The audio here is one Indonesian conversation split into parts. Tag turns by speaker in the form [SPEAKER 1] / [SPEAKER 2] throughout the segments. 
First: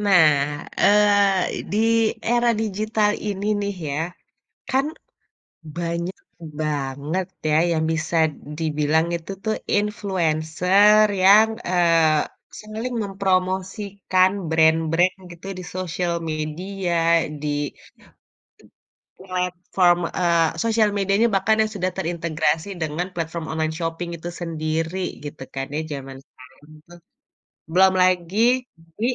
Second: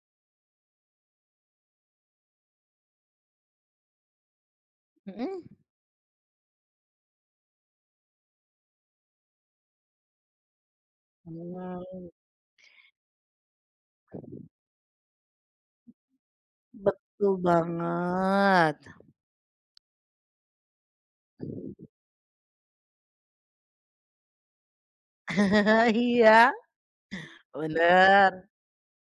[SPEAKER 1] Nah, eee, di era digital ini nih ya, kan
[SPEAKER 2] Mhm.
[SPEAKER 1] banyak banget ya yang bisa dibilang itu tuh influencer yang,
[SPEAKER 2] Mmm, mau.
[SPEAKER 1] eee, sering mempromosikan brand-brand gitu di sosial media,
[SPEAKER 2] Betul
[SPEAKER 1] di
[SPEAKER 2] banget.
[SPEAKER 1] platform, eee, sosial medianya bahkan yang sudah terintegrasi dengan platform online shopping itu sendiri gitu kan ya jaman
[SPEAKER 2] Iya
[SPEAKER 1] sekarang tuh. Belum
[SPEAKER 2] bener.
[SPEAKER 1] lagi, di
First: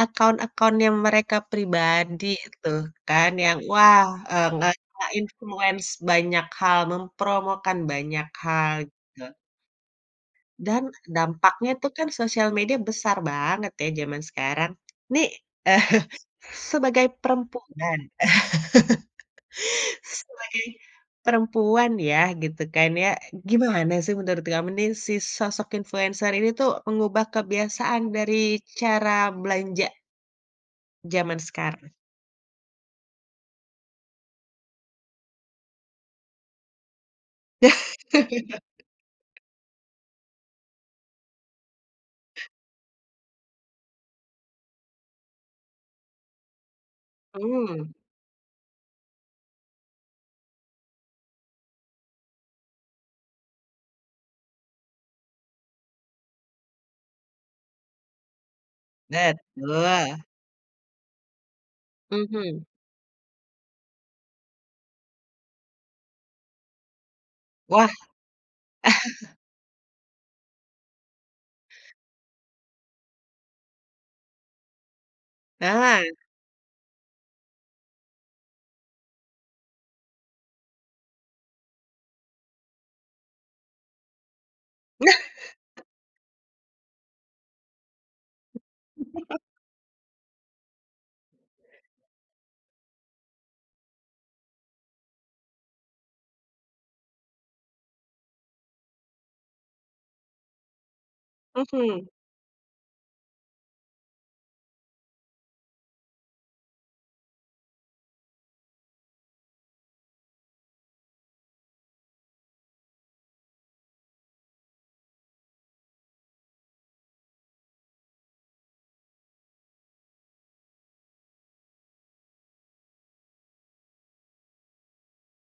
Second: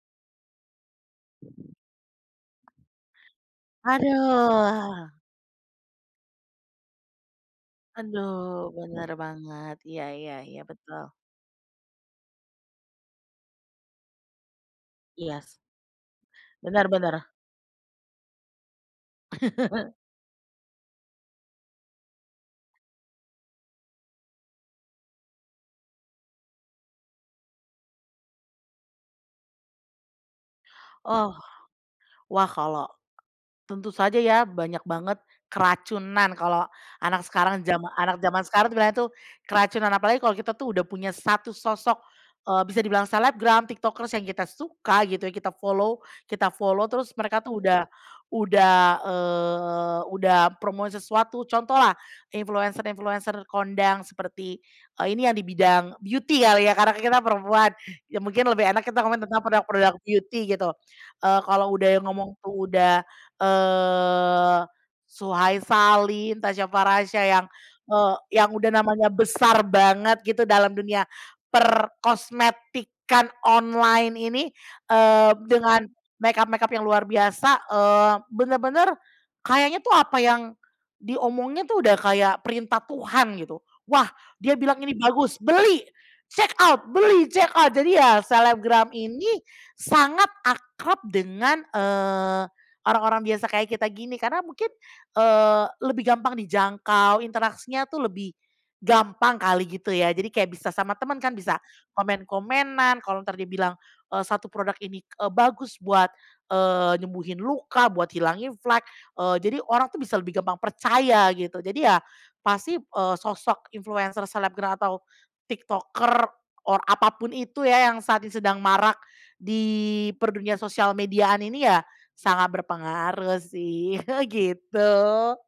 [SPEAKER 1] akun-akunnya mereka pribadi tuh kan, yang wah, eee, ngerasain
[SPEAKER 2] Aduh.
[SPEAKER 1] influence banyak hal, mempromokan banyak
[SPEAKER 2] Aduh
[SPEAKER 1] hal,
[SPEAKER 2] bener
[SPEAKER 1] gitu.
[SPEAKER 2] banget. Iya iya iya
[SPEAKER 1] Dan
[SPEAKER 2] betul.
[SPEAKER 1] dampaknya itu kan sosial media besar banget ya zaman sekarang. Nih,
[SPEAKER 2] Iya sih. Bener
[SPEAKER 1] sebagai
[SPEAKER 2] bener.
[SPEAKER 1] perempuan sebagai perempuan ya, gitu kan ya, gimana sih menurut kamu nih, si sosok influencer ini tuh mengubah kebiasaan dari cara belanja
[SPEAKER 2] Oh,
[SPEAKER 1] zaman sekarang?
[SPEAKER 2] wah kalau tentu saja ya banyak banget keracunan kalau anak sekarang jama anak zaman sekarang tuh bilangnya tuh keracunan. Apalagi kalau kita tuh udah punya satu sosok, eee, bisa dibilang selebgram, tiktokers yang kita suka gitu, kita follow kita follow terus mereka tuh udah
[SPEAKER 1] Hmm.
[SPEAKER 2] udah, eee, udah promosi sesuatu. Contohlah influencer-influencer kondang seperti, eee, ini yang di bidang beauty kali ya, karena kita perempuan, ya mungkin lebih enak kita komen tentang produk-produk
[SPEAKER 1] Betul.
[SPEAKER 2] beauty gitu. Eee, kalau udah yang ngomong
[SPEAKER 1] Mhm.
[SPEAKER 2] tuh udah, eee, Suhay Salim Tasya Farasya yang,
[SPEAKER 1] Wah.
[SPEAKER 2] eee, yang udah namanya besar banget gitu dalam dunia perkosmetikan online ini, eee, dengan
[SPEAKER 1] Nah.
[SPEAKER 2] makeup-makeup yang luar biasa, eee, bener-bener kayaknya tuh apa yang diomongin tuh udah kayak perintah Tuhan gitu, wah dia bilang ini
[SPEAKER 1] Nah.
[SPEAKER 2] bagus, Beli! Check out! Beli! Check out! Jadi ya, selebgram ini sangat akrab dengan, eee, orang-orang biasa kaya kita gini. Karena mungkin, eee, lebih gampang dijangkau, interaksinya tuh lebih gampang kali gitu ya jadi kayak bisa sama temen kan bisa
[SPEAKER 1] Mhm.
[SPEAKER 2] komen-komenan, kalau entar dia bilang, eee, satu produk ini, eee, bagus buat, eee, nyembuhin luka, buat hilangin flek, eee, jadi orang tuh bisa lebih gampang percaya gitu. Jadi ya pasti, eee, sosok influencer, selebgram, atau tiktoker, or apa pun itu ya, yang saat ini sedang marak di dunia per sosial mediaan ini ya, sangat berpengaruh sih, gitu.